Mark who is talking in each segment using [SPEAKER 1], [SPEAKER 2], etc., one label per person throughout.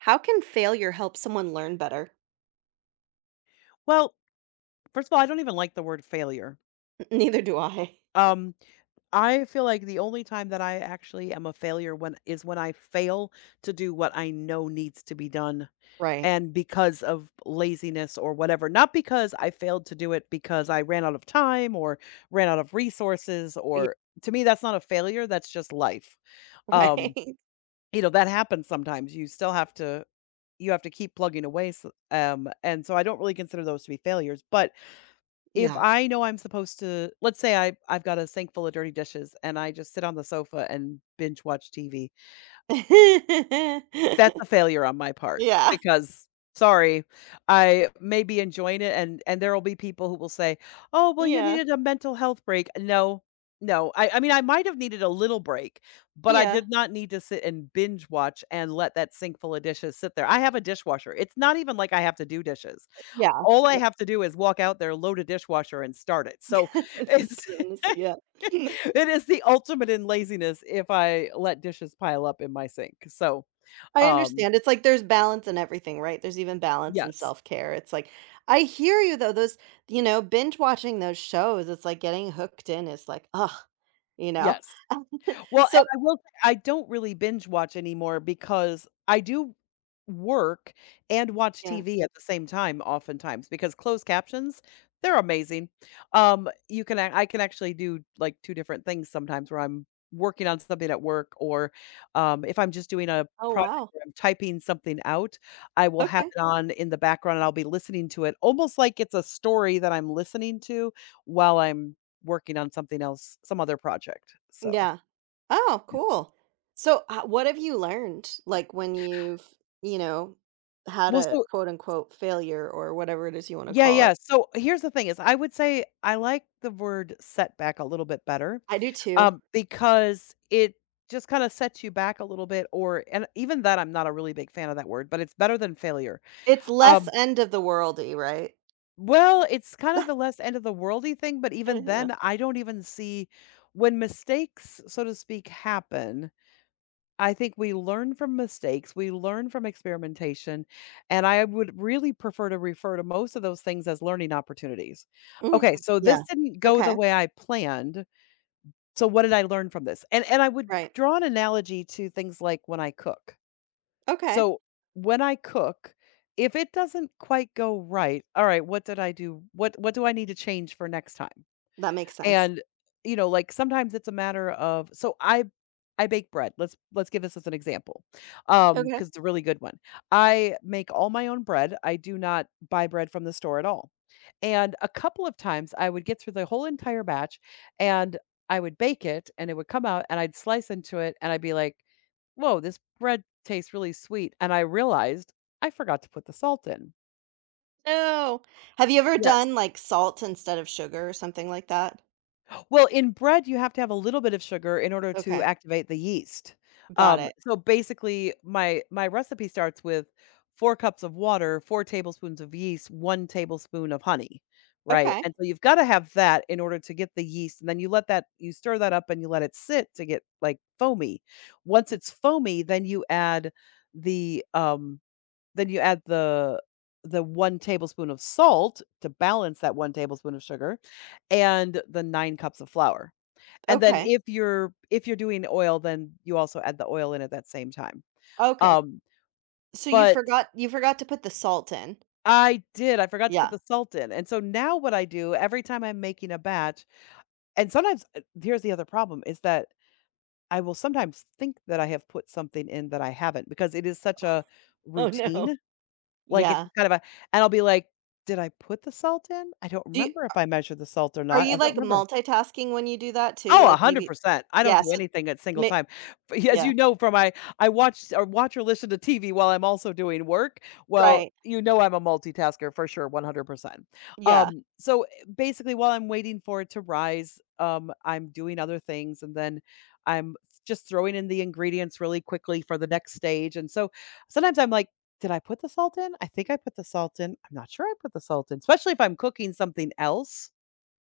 [SPEAKER 1] How can failure help someone learn better?
[SPEAKER 2] Well, first of all, I don't even like the word failure.
[SPEAKER 1] Neither do I.
[SPEAKER 2] Um, I feel like the only time that I actually am a failure when is when I fail to do what I know needs to be done
[SPEAKER 1] Right.
[SPEAKER 2] and because of laziness or whatever, not because I failed to do it because I ran out of time or ran out of resources
[SPEAKER 1] Yeah,
[SPEAKER 2] or to me that's not a failure, that's just life. Um,
[SPEAKER 1] right.
[SPEAKER 2] that happens sometimes. You still have to you have to keep plugging away so, and so I don't really consider those to be failures, but if
[SPEAKER 1] Yeah.
[SPEAKER 2] I know I'm supposed to, let's say I've got a sink full of dirty dishes and I just sit on the sofa and binge watch TV, that's a failure on my part
[SPEAKER 1] Yeah,
[SPEAKER 2] because sorry, I may be enjoying it and there will be people who will say, "Oh, well, you
[SPEAKER 1] yeah,
[SPEAKER 2] needed a mental health break." No. No. I mean, I might have needed a little break, but I
[SPEAKER 1] yeah,
[SPEAKER 2] did not need to sit and binge watch and let that sink full of dishes sit there. I have a dishwasher. It's not even like I have to do dishes.
[SPEAKER 1] yeah,
[SPEAKER 2] All I
[SPEAKER 1] yeah.
[SPEAKER 2] have to do is walk out there, load a dishwasher, and start it. So
[SPEAKER 1] Just
[SPEAKER 2] it's
[SPEAKER 1] put it in the yeah.
[SPEAKER 2] it is the ultimate in laziness if I let dishes pile up in my sink. So,
[SPEAKER 1] I
[SPEAKER 2] um,
[SPEAKER 1] understand. It's like there's balance in everything, right? There's even balance in
[SPEAKER 2] yes,
[SPEAKER 1] self care. It's like I hear you though. Those binge watching those shows. It's like getting hooked in. It's like ugh, you know.
[SPEAKER 2] yes. Well, and
[SPEAKER 1] So
[SPEAKER 2] I will say I don't really binge watch anymore because I do work and watch
[SPEAKER 1] yeah.
[SPEAKER 2] TV at the same time oftentimes because closed captions, they're amazing. You can ac I can actually do, like, two different things sometimes where I'm working on something at work, or if I'm just doing a
[SPEAKER 1] Oh,
[SPEAKER 2] project
[SPEAKER 1] wow.
[SPEAKER 2] where I'm typing something out, I will have
[SPEAKER 1] Okay.
[SPEAKER 2] it on in the background and I'll be listening to it almost like it's a story that I'm listening to while I'm working on something else, some other project. So, yeah.
[SPEAKER 1] Yeah. Oh, cool. So, what have you learned, like, when you've, you know, had
[SPEAKER 2] Well,
[SPEAKER 1] a
[SPEAKER 2] so
[SPEAKER 1] quote unquote failure or whatever it is you want to call it?
[SPEAKER 2] yeah, so here's the thing is I would say I like the word setback a little bit better,
[SPEAKER 1] I do too.
[SPEAKER 2] because it just kinda sets you back a little bit or and even that I'm not a really big fan of that word, but it's better than failure.
[SPEAKER 1] It's less
[SPEAKER 2] Um,
[SPEAKER 1] end of the worldy, right?
[SPEAKER 2] well, it's kind of the less end of the worldy thing, but
[SPEAKER 1] Eh,
[SPEAKER 2] even
[SPEAKER 1] yeah.
[SPEAKER 2] then, I don't even see when mistakes, so to speak, happen. I think we learn from mistakes, we learn from experimentation, and I would really prefer to refer to most of those things as learning opportunities. Okay,
[SPEAKER 1] Mhm.
[SPEAKER 2] so this
[SPEAKER 1] Yeah.
[SPEAKER 2] didn't go the
[SPEAKER 1] Okay.
[SPEAKER 2] way I planned, so what did I learn from this? And I would
[SPEAKER 1] Right.
[SPEAKER 2] draw an analogy to things like when I cook.
[SPEAKER 1] Okay.
[SPEAKER 2] So, when I cook, if it doesn't quite go right, all right, what did I do? What do I need to change for next time?
[SPEAKER 1] That makes sense.
[SPEAKER 2] And, you know, like, sometimes it's a matter of so I bake bread. Let's give this as an example,
[SPEAKER 1] Okay.
[SPEAKER 2] because it's a really good one. I make all my own bread. I do not buy bread from the store at all. And a couple of times, I would get through the whole entire batch, and I would bake it, and it would come out, and I'd slice into it, and I'd be like, "Whoa, this bread tastes really sweet," and I realized I forgot to put the salt in.
[SPEAKER 1] No. Have you ever
[SPEAKER 2] Yes.
[SPEAKER 1] done like salt instead of sugar or something like that?
[SPEAKER 2] Well, in bread, you have to have a little bit of sugar in order to
[SPEAKER 1] Okay.
[SPEAKER 2] activate the yeast.
[SPEAKER 1] Got it.
[SPEAKER 2] So basically, my recipe starts with four cups of water, four tablespoons of yeast, one tablespoon of honey, right?
[SPEAKER 1] Okay.
[SPEAKER 2] And so you've got to have that in order to get the yeast, and then you let that you stir that up and you let it sit to get like foamy. Once
[SPEAKER 1] Y-
[SPEAKER 2] it's foamy, then you add the um then you add the one tablespoon of salt to balance that one tablespoon of sugar and the nine cups of flour. And then
[SPEAKER 1] Okay.
[SPEAKER 2] if you're doing oil, then you also add the oil in at that same time.
[SPEAKER 1] Okay.
[SPEAKER 2] Um,
[SPEAKER 1] So you
[SPEAKER 2] but
[SPEAKER 1] forgot you forgot to put the salt in.
[SPEAKER 2] I did, I forgot to put
[SPEAKER 1] Yeah.
[SPEAKER 2] the salt in, and so now what I do every time I'm making a batch, and sometimes here's the other problem is that I will sometimes think that I have put something in that I haven't because it is such a
[SPEAKER 1] Oh no.
[SPEAKER 2] routine. Like, it's
[SPEAKER 1] Yeah.
[SPEAKER 2] just kind of a and I'll be like, "Did I put the salt in? I don't
[SPEAKER 1] Do you
[SPEAKER 2] remember if I measured the salt or
[SPEAKER 1] Are
[SPEAKER 2] not.
[SPEAKER 1] you,
[SPEAKER 2] I don't
[SPEAKER 1] like,
[SPEAKER 2] remember."
[SPEAKER 1] multitasking when you do that too?
[SPEAKER 2] Oh,
[SPEAKER 1] Like, maybe.
[SPEAKER 2] 100%. I don't
[SPEAKER 1] Yeah,
[SPEAKER 2] do
[SPEAKER 1] so
[SPEAKER 2] anything at single
[SPEAKER 1] ma
[SPEAKER 2] time. But as
[SPEAKER 1] yeah,
[SPEAKER 2] you know from my I watch or listen to TV while I'm also doing work. Well,
[SPEAKER 1] right.
[SPEAKER 2] you know I'm a multitasker for sure, 100%.
[SPEAKER 1] Yeah,
[SPEAKER 2] Um, so, eh, basically, while I'm waiting for it to rise, I'm doing other things, and then I'm just throwing in the ingredients really quickly for the next stage, and so, sometimes I'm like, "Did I put the salt in? I think I put the salt in. I'm not sure I put the salt in," especially if I'm cooking something else.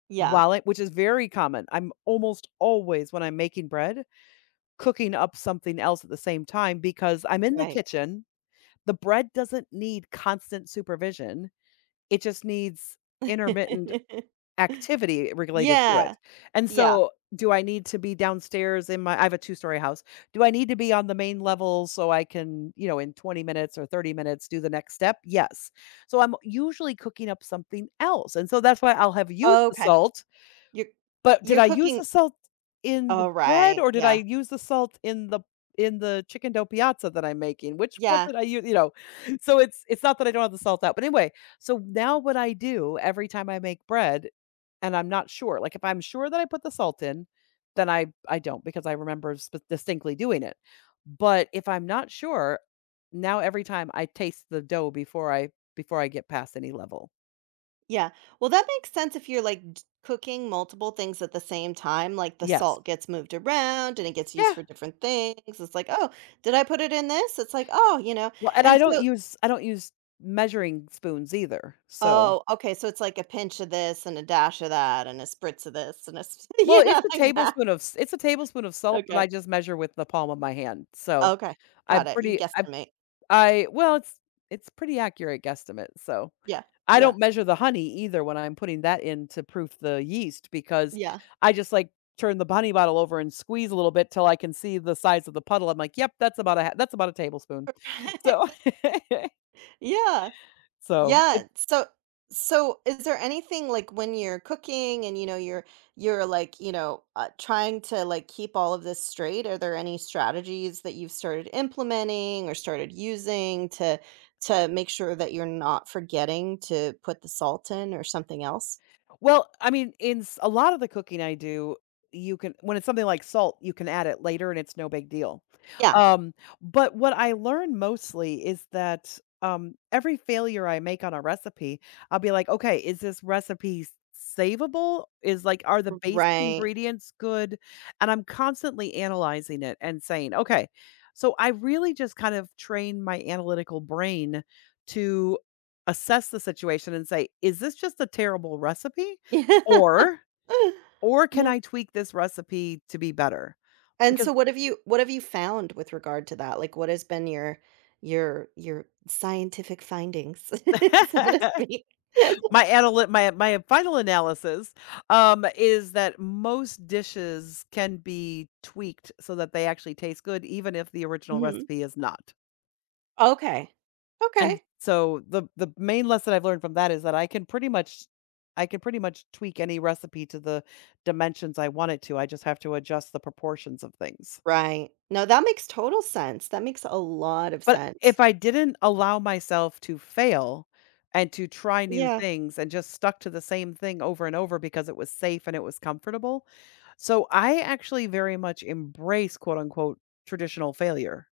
[SPEAKER 1] yeah,
[SPEAKER 2] Wallet, which is very common. I'm almost always, when I'm making bread, cooking up something else at the same time because I'm in the
[SPEAKER 1] right.
[SPEAKER 2] kitchen. The bread doesn't need constant supervision. It just needs intermittent activity related to
[SPEAKER 1] Yeah.
[SPEAKER 2] it. And
[SPEAKER 1] Yeah.
[SPEAKER 2] so, do I need to be downstairs in my I have a two-story house. Do I need to be on the main level so I can, you know, in 20 minutes or 30 minutes do the next step? Yes. So I'm usually cooking up something else. And so that's why I'll have used the
[SPEAKER 1] Okay.
[SPEAKER 2] salt
[SPEAKER 1] You're
[SPEAKER 2] but did
[SPEAKER 1] you're
[SPEAKER 2] I use
[SPEAKER 1] cooking.
[SPEAKER 2] the salt in
[SPEAKER 1] Oh,
[SPEAKER 2] the bread,
[SPEAKER 1] right.
[SPEAKER 2] or did I
[SPEAKER 1] Yeah.
[SPEAKER 2] use the salt in the chicken dough piazza that I'm making? Which was
[SPEAKER 1] Yeah,
[SPEAKER 2] it I u you know? So it's not that I don't have the salt out, but anyway, so now what I do every time I make bread and I'm not sure, like, if I'm sure that I put the salt in, then I don't because I remember sp distinctly doing it. But if I'm not sure, now every time I taste the dough before I get past any level.
[SPEAKER 1] yeah. Well, that makes sense if you're, like, d cooking multiple things at the same time, like, the
[SPEAKER 2] Yes.
[SPEAKER 1] salt gets moved around and it gets used
[SPEAKER 2] Yeah.
[SPEAKER 1] for different things. It's like, "Oh, did I put it in this?" It's like, "Oh," you know?
[SPEAKER 2] Well, and
[SPEAKER 1] And so,
[SPEAKER 2] I don't use measuring spoons either, so
[SPEAKER 1] oh, okay, so it's like a pinch of this and a dash of that and a spritz of this and a s
[SPEAKER 2] well, it's a
[SPEAKER 1] like that.
[SPEAKER 2] tablespoon of s it's a tablespoon of salt, but I
[SPEAKER 1] Okay.
[SPEAKER 2] just measure with the palm of my hand, so
[SPEAKER 1] Okay,
[SPEAKER 2] I'm
[SPEAKER 1] got it, you
[SPEAKER 2] pretty I
[SPEAKER 1] guesstimate.
[SPEAKER 2] I well, it's pretty accurate guesstimate, so
[SPEAKER 1] Yeah,
[SPEAKER 2] I
[SPEAKER 1] yeah,
[SPEAKER 2] don't measure the honey either when I'm putting that in to proof the yeast because
[SPEAKER 1] yeah.
[SPEAKER 2] I just, like, turn the honey bottle over and squeeze a little bit till I can see the size of the puddle. I'm like, "Yep, that's about a ha that's about a tablespoon." So
[SPEAKER 1] Yeah,
[SPEAKER 2] so,
[SPEAKER 1] yeah,
[SPEAKER 2] it
[SPEAKER 1] so is there anything, like, when you're cooking and, you're, like, trying to, like, keep all of this straight, are there any strategies that you've started implementing or started using to make sure that you're not forgetting to put the salt in or something else?
[SPEAKER 2] well, I mean, in s a lot of the cooking I do, you can when it's something like salt, you can add it later and it's no big deal.
[SPEAKER 1] Yeah.
[SPEAKER 2] Um, but what I learn mostly is that, every failure I make on a recipe, I'll be like, "Okay, is this recipe s savable? Is like, are the basic
[SPEAKER 1] Right.
[SPEAKER 2] ingredients good?" And I'm constantly analyzing it and saying, "Okay." So I really just kind of train my analytical brain to assess the situation and say, "Is this just a terrible recipe?
[SPEAKER 1] Yeah.
[SPEAKER 2] Or or can
[SPEAKER 1] Yeah.
[SPEAKER 2] I tweak this recipe to be better?"
[SPEAKER 1] And
[SPEAKER 2] Because
[SPEAKER 1] so what have you found with regard to that? Like, what has been your your scientific findings, so to speak?
[SPEAKER 2] my analy my my final analysis, is that most dishes can be tweaked so that they actually taste good even if the original
[SPEAKER 1] Mhm.
[SPEAKER 2] recipe is not.
[SPEAKER 1] Okay.
[SPEAKER 2] And
[SPEAKER 1] Okay.
[SPEAKER 2] so the main lesson I've learned from that is that I can pretty much tweak any recipe to the dimensions I want it to, I just have to adjust the proportions of things.
[SPEAKER 1] Right. No, that makes total sense. That makes a lot of
[SPEAKER 2] But if
[SPEAKER 1] sense.
[SPEAKER 2] I didn't allow myself to fail and to try new
[SPEAKER 1] Yeah.
[SPEAKER 2] things and just stuck to the same thing over and over because it was safe and it was comfortable. So I actually very much embrace quote unquote traditional failure.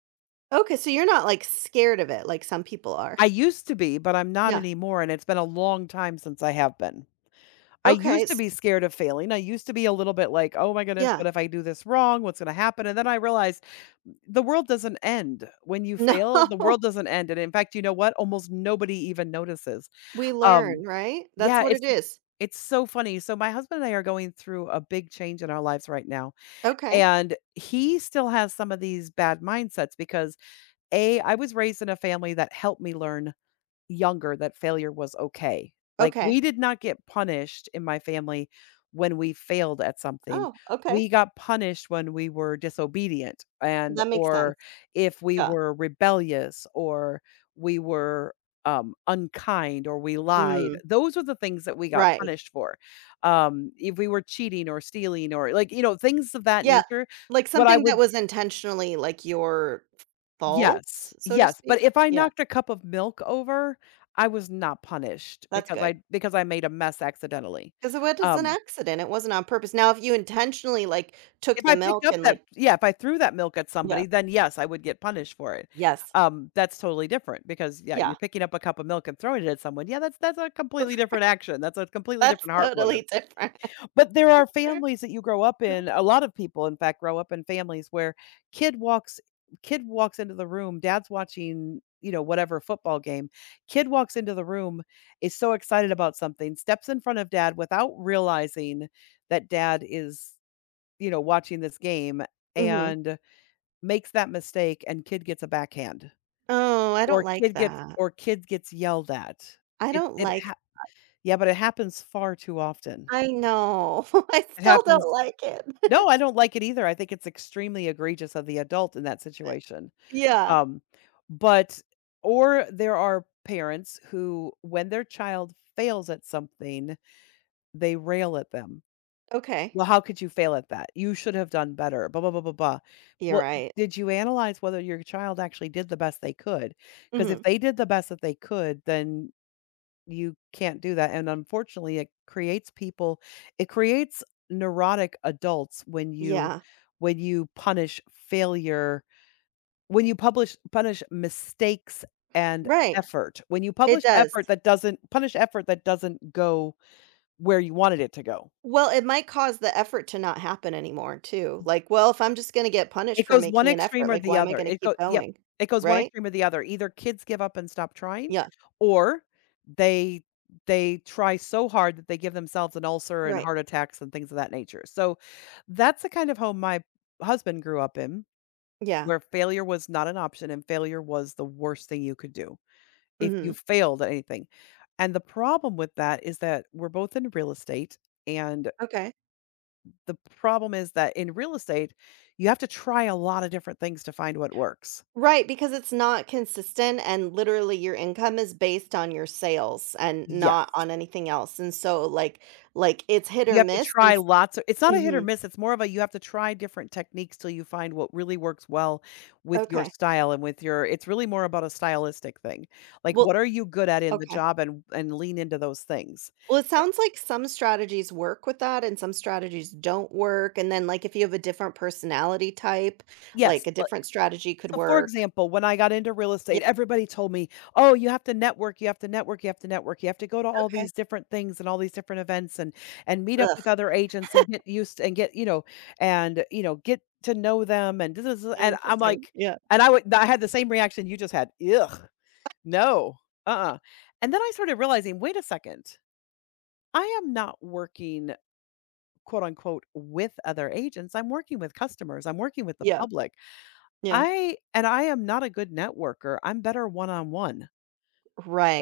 [SPEAKER 1] Okay, so you're not, like, scared of it like some people are.
[SPEAKER 2] I used to be, but I'm not
[SPEAKER 1] Yeah.
[SPEAKER 2] anymore. And it's been a long time since I have been. I
[SPEAKER 1] Okay,
[SPEAKER 2] used to
[SPEAKER 1] s
[SPEAKER 2] be scared of failing. I used to be a little bit like, "Oh my goodness,
[SPEAKER 1] yeah.
[SPEAKER 2] what if I do this wrong? What's gonna happen?" And then I realized, "Mm, the world doesn't end. When you
[SPEAKER 1] No.
[SPEAKER 2] fail, the world doesn't end, and in fact, you know what? Almost nobody even notices.
[SPEAKER 1] We learn,
[SPEAKER 2] Um,
[SPEAKER 1] right? That's
[SPEAKER 2] yeah,
[SPEAKER 1] what it is.
[SPEAKER 2] it's so funny. So my husband and I are going through a big change in our lives right now,
[SPEAKER 1] Okay.
[SPEAKER 2] and he still has some of these bad mindsets because, A, I was raised in a family that helped me learn younger that failure was okay. Like, we
[SPEAKER 1] Okay.
[SPEAKER 2] did not get punished in my family when we failed at something.
[SPEAKER 1] Oh,
[SPEAKER 2] We
[SPEAKER 1] okay.
[SPEAKER 2] got punished when we were disobedient and
[SPEAKER 1] That makes sense.
[SPEAKER 2] or if we
[SPEAKER 1] Yeah.
[SPEAKER 2] were rebellious or we were unkind or we lied.
[SPEAKER 1] Mm,
[SPEAKER 2] Those are the things that we got
[SPEAKER 1] right.
[SPEAKER 2] punished for. If we were cheating or stealing or like, you know, things of that
[SPEAKER 1] Yeah,
[SPEAKER 2] nature.
[SPEAKER 1] like
[SPEAKER 2] What I
[SPEAKER 1] something that
[SPEAKER 2] would
[SPEAKER 1] was intentionally, like, your fault,
[SPEAKER 2] Yes,
[SPEAKER 1] so to
[SPEAKER 2] yes, but
[SPEAKER 1] speak?
[SPEAKER 2] if I
[SPEAKER 1] Yeah,
[SPEAKER 2] knocked a cup of milk over, I was not punished
[SPEAKER 1] that's good
[SPEAKER 2] because I made a mess accidentally.
[SPEAKER 1] because it was an
[SPEAKER 2] Um,
[SPEAKER 1] accident, it wasn't on purpose. Now if you intentionally, like,
[SPEAKER 2] if
[SPEAKER 1] took the
[SPEAKER 2] I picked
[SPEAKER 1] milk
[SPEAKER 2] up
[SPEAKER 1] and,
[SPEAKER 2] that
[SPEAKER 1] like.
[SPEAKER 2] Yeah, if I threw that milk at
[SPEAKER 1] Yeah.
[SPEAKER 2] somebody, then yes, I would get punished for it.
[SPEAKER 1] Yes.
[SPEAKER 2] That's totally different because yeah, you're
[SPEAKER 1] Yeah.
[SPEAKER 2] picking up a cup of milk and throwing it at someone. Yeah, that's a completely different action. That's a completely
[SPEAKER 1] That's
[SPEAKER 2] different heart motive.
[SPEAKER 1] totally different.
[SPEAKER 2] But there are families that you grow up in a lot of people, in fact, grow up in families where kid walks kid walks into the room, dad's watching, you know, whatever football game. Kid walks into the room, is so excited about something, steps in front of dad without realizing that dad is, you know, watching this game
[SPEAKER 1] Mhm.
[SPEAKER 2] and makes that mistake and kid gets a backhand
[SPEAKER 1] Oh, I don't like that.
[SPEAKER 2] or kid gets yelled at.
[SPEAKER 1] I
[SPEAKER 2] It
[SPEAKER 1] don't
[SPEAKER 2] it
[SPEAKER 1] like.
[SPEAKER 2] ha Yeah, but it happens far too often.
[SPEAKER 1] I know. I
[SPEAKER 2] It
[SPEAKER 1] still
[SPEAKER 2] happens
[SPEAKER 1] don't like
[SPEAKER 2] No,
[SPEAKER 1] it.
[SPEAKER 2] I don't like it either. I think it's extremely egregious of the adult in that situation.
[SPEAKER 1] Yeah.
[SPEAKER 2] Um, but Or there are parents who, when their child fails at something, they rail at them.
[SPEAKER 1] Okay.
[SPEAKER 2] Well, how could you fail at that? You should have done better. Blah blah blah blah blah.
[SPEAKER 1] You're
[SPEAKER 2] Well,
[SPEAKER 1] right.
[SPEAKER 2] did you analyze whether your child actually did the best they could? Because if
[SPEAKER 1] Mhm.
[SPEAKER 2] they did the best that they could, then you can't do that, and unfortunately, it creates neurotic adults when you
[SPEAKER 1] Yeah.
[SPEAKER 2] punish failure, when you publish punish mistakes and
[SPEAKER 1] Right.
[SPEAKER 2] effort. When you
[SPEAKER 1] It
[SPEAKER 2] publish
[SPEAKER 1] does.
[SPEAKER 2] effort that doesn't go where you wanted it to go.
[SPEAKER 1] Well, it might cause the effort to not happen anymore too. Like, well, if I'm just gonna get punished
[SPEAKER 2] It
[SPEAKER 1] for
[SPEAKER 2] goes one
[SPEAKER 1] making an
[SPEAKER 2] extreme
[SPEAKER 1] effort,
[SPEAKER 2] or
[SPEAKER 1] like,
[SPEAKER 2] the
[SPEAKER 1] why am I
[SPEAKER 2] other.
[SPEAKER 1] gonna
[SPEAKER 2] It go
[SPEAKER 1] keep
[SPEAKER 2] Yep,
[SPEAKER 1] going?
[SPEAKER 2] it goes one
[SPEAKER 1] Right?
[SPEAKER 2] extreme or the other. Either kids give up and stop trying,
[SPEAKER 1] Yeah.
[SPEAKER 2] or they they try so hard that they give themselves an ulcer and
[SPEAKER 1] Right.
[SPEAKER 2] heart attacks and things of that nature. So, that's the kind of home my husband grew up in,
[SPEAKER 1] Yeah.
[SPEAKER 2] where failure was not an option and failure was the worst thing you could do if you
[SPEAKER 1] Mhm.
[SPEAKER 2] failed at anything. And the problem with that is that we're both in real estate and
[SPEAKER 1] Okay.
[SPEAKER 2] the problem is that in real estate, you have to try a lot of different things to find what works.
[SPEAKER 1] Right, because it's not consistent and literally your income is based on your sales and not
[SPEAKER 2] Yes.
[SPEAKER 1] on anything else. And so, like, it's hit
[SPEAKER 2] You
[SPEAKER 1] or
[SPEAKER 2] have to
[SPEAKER 1] miss and
[SPEAKER 2] try
[SPEAKER 1] s
[SPEAKER 2] lots of It's not a hit or
[SPEAKER 1] Mhm.
[SPEAKER 2] miss, it's more of a you have to try different techniques till you find what really works well with your
[SPEAKER 1] Okay.
[SPEAKER 2] style and with your it's really more about a stylistic thing. Like
[SPEAKER 1] Well,
[SPEAKER 2] what are you good at in the
[SPEAKER 1] okay.
[SPEAKER 2] job and lean into those things.
[SPEAKER 1] Well, it
[SPEAKER 2] Eh,
[SPEAKER 1] sounds like some strategies work with that and some strategies don't work, and then, like, if you have a different personality type, like,
[SPEAKER 2] yes,
[SPEAKER 1] a different strategy could
[SPEAKER 2] so, for
[SPEAKER 1] work.
[SPEAKER 2] example, when I got into real
[SPEAKER 1] Yeah,
[SPEAKER 2] estate, everybody told me, "Oh, you have to network, you have to network, you have to network. You have to go to all
[SPEAKER 1] okay.
[SPEAKER 2] these different things and all these different events and meet up
[SPEAKER 1] Ugh,
[SPEAKER 2] with other agents and get used and get, you know, and you know, get to know them and this is and I'm
[SPEAKER 1] interesting.
[SPEAKER 2] like
[SPEAKER 1] Yeah,
[SPEAKER 2] and I would I had the same reaction you just had. Ugh. No. Uh-uh. And then I started realizing, wait a second. I am not working quote unquote with other agents. I'm working with customers. I'm working with the
[SPEAKER 1] yeah,
[SPEAKER 2] public.
[SPEAKER 1] yeah.
[SPEAKER 2] I am not a good networker, I'm better one-on-one.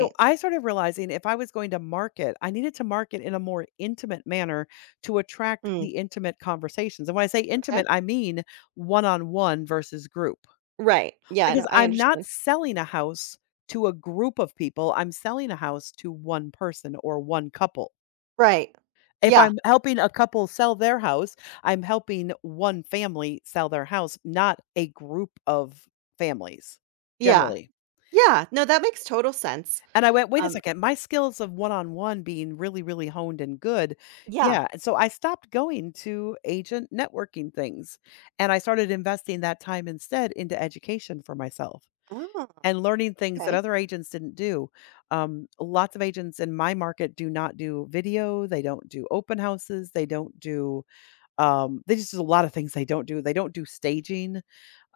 [SPEAKER 2] So, I started realizing if I was going to market, I needed to market in a more intimate manner to attract
[SPEAKER 1] Mm,
[SPEAKER 2] the intimate conversations, and when I say
[SPEAKER 1] okay.
[SPEAKER 2] intimate, I mean one-on-one versus group,
[SPEAKER 1] Right. Yeah, I
[SPEAKER 2] because
[SPEAKER 1] know, I
[SPEAKER 2] I'm not
[SPEAKER 1] understand.
[SPEAKER 2] selling a house to a group of people, I'm selling a house to one person or one couple.
[SPEAKER 1] Right.
[SPEAKER 2] If
[SPEAKER 1] Yeah,
[SPEAKER 2] I'm helping a couple sell their house, I'm helping one family sell their house, not a group of families,
[SPEAKER 1] yeah,
[SPEAKER 2] generally.
[SPEAKER 1] yeah. No, that makes total sense.
[SPEAKER 2] And I went, "Wait a
[SPEAKER 1] Um,
[SPEAKER 2] second, my skills of one-on-one being really, really honed and good,"
[SPEAKER 1] yeah.
[SPEAKER 2] yeah, and so I stopped going to agent networking things, and I started investing that time instead into education for myself
[SPEAKER 1] Oh,
[SPEAKER 2] and learning things that
[SPEAKER 1] okay.
[SPEAKER 2] other agents didn't do. Lots of agents in my market do not do video, they don't do open houses, they don't do, they just do a lot of things they don't do. They don't do staging.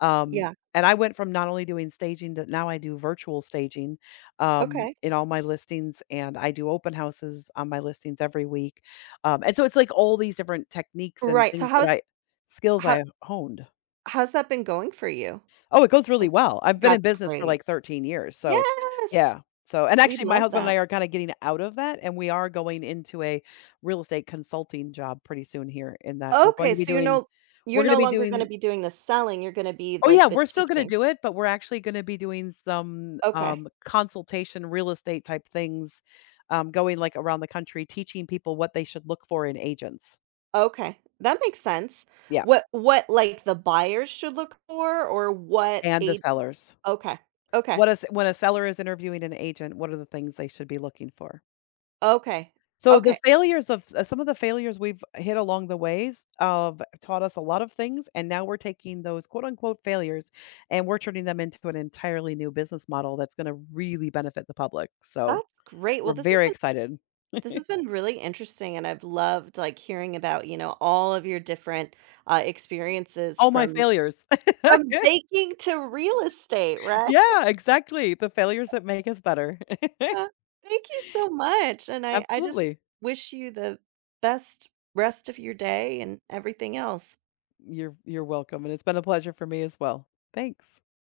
[SPEAKER 2] Um,
[SPEAKER 1] Yeah,
[SPEAKER 2] and I went from not only doing staging to now I do virtual staging
[SPEAKER 1] okay.
[SPEAKER 2] in all my listings, and I do open houses on my listings every week. And so it's like all these different techniques and
[SPEAKER 1] Right, so
[SPEAKER 2] things that I skills
[SPEAKER 1] how
[SPEAKER 2] I honed.
[SPEAKER 1] how's that been going for you?
[SPEAKER 2] Oh, it goes really
[SPEAKER 1] Like,
[SPEAKER 2] well. I've been in
[SPEAKER 1] that's
[SPEAKER 2] business for
[SPEAKER 1] great.
[SPEAKER 2] like 13 years. So,
[SPEAKER 1] Yes!
[SPEAKER 2] yeah. So, and
[SPEAKER 1] We
[SPEAKER 2] actually, my
[SPEAKER 1] love
[SPEAKER 2] husband and
[SPEAKER 1] that.
[SPEAKER 2] I are kind of getting out of that, and we are going into a real estate consulting job pretty soon here. In that,
[SPEAKER 1] Okay, so you're
[SPEAKER 2] we're going to
[SPEAKER 1] no
[SPEAKER 2] be
[SPEAKER 1] longer gonna
[SPEAKER 2] doing
[SPEAKER 1] be doing the selling, you're gonna be,
[SPEAKER 2] oh, yeah,
[SPEAKER 1] like, the
[SPEAKER 2] we're still gonna
[SPEAKER 1] teaching.
[SPEAKER 2] do it, but we're actually gonna be doing some,
[SPEAKER 1] Okay,
[SPEAKER 2] consultation real estate type things, going, like, around the country, teaching people what they should look for in agents.
[SPEAKER 1] okay, that makes sense.
[SPEAKER 2] Yeah,
[SPEAKER 1] What, like, the buyers should look for or what
[SPEAKER 2] and the
[SPEAKER 1] age.
[SPEAKER 2] sellers.
[SPEAKER 1] Okay, okay,
[SPEAKER 2] What is when a seller is interviewing an agent, what are the things they should be looking for?
[SPEAKER 1] okay,
[SPEAKER 2] So, the
[SPEAKER 1] okay.
[SPEAKER 2] failures of some of the failures we've hit along the ways of taught us a lot of things, and now we're taking those quote, unquote, "failures" and we're turning them into an entirely new business model that's gonna really benefit the public, so
[SPEAKER 1] That's great. Well,
[SPEAKER 2] we're
[SPEAKER 1] this has
[SPEAKER 2] very
[SPEAKER 1] been
[SPEAKER 2] excited.
[SPEAKER 1] this has been really interesting, and I've loved, like, hearing about, all of your different, experiences
[SPEAKER 2] All my
[SPEAKER 1] from
[SPEAKER 2] failures.
[SPEAKER 1] from baking to real estate, right?
[SPEAKER 2] Yeah, exactly. The failures that make us better.
[SPEAKER 1] Uh, thank you so much, and I just
[SPEAKER 2] Absolutely.
[SPEAKER 1] wish you the best rest of your day and everything else.
[SPEAKER 2] You're welcome, and it's been a pleasure for me as well. Thanks.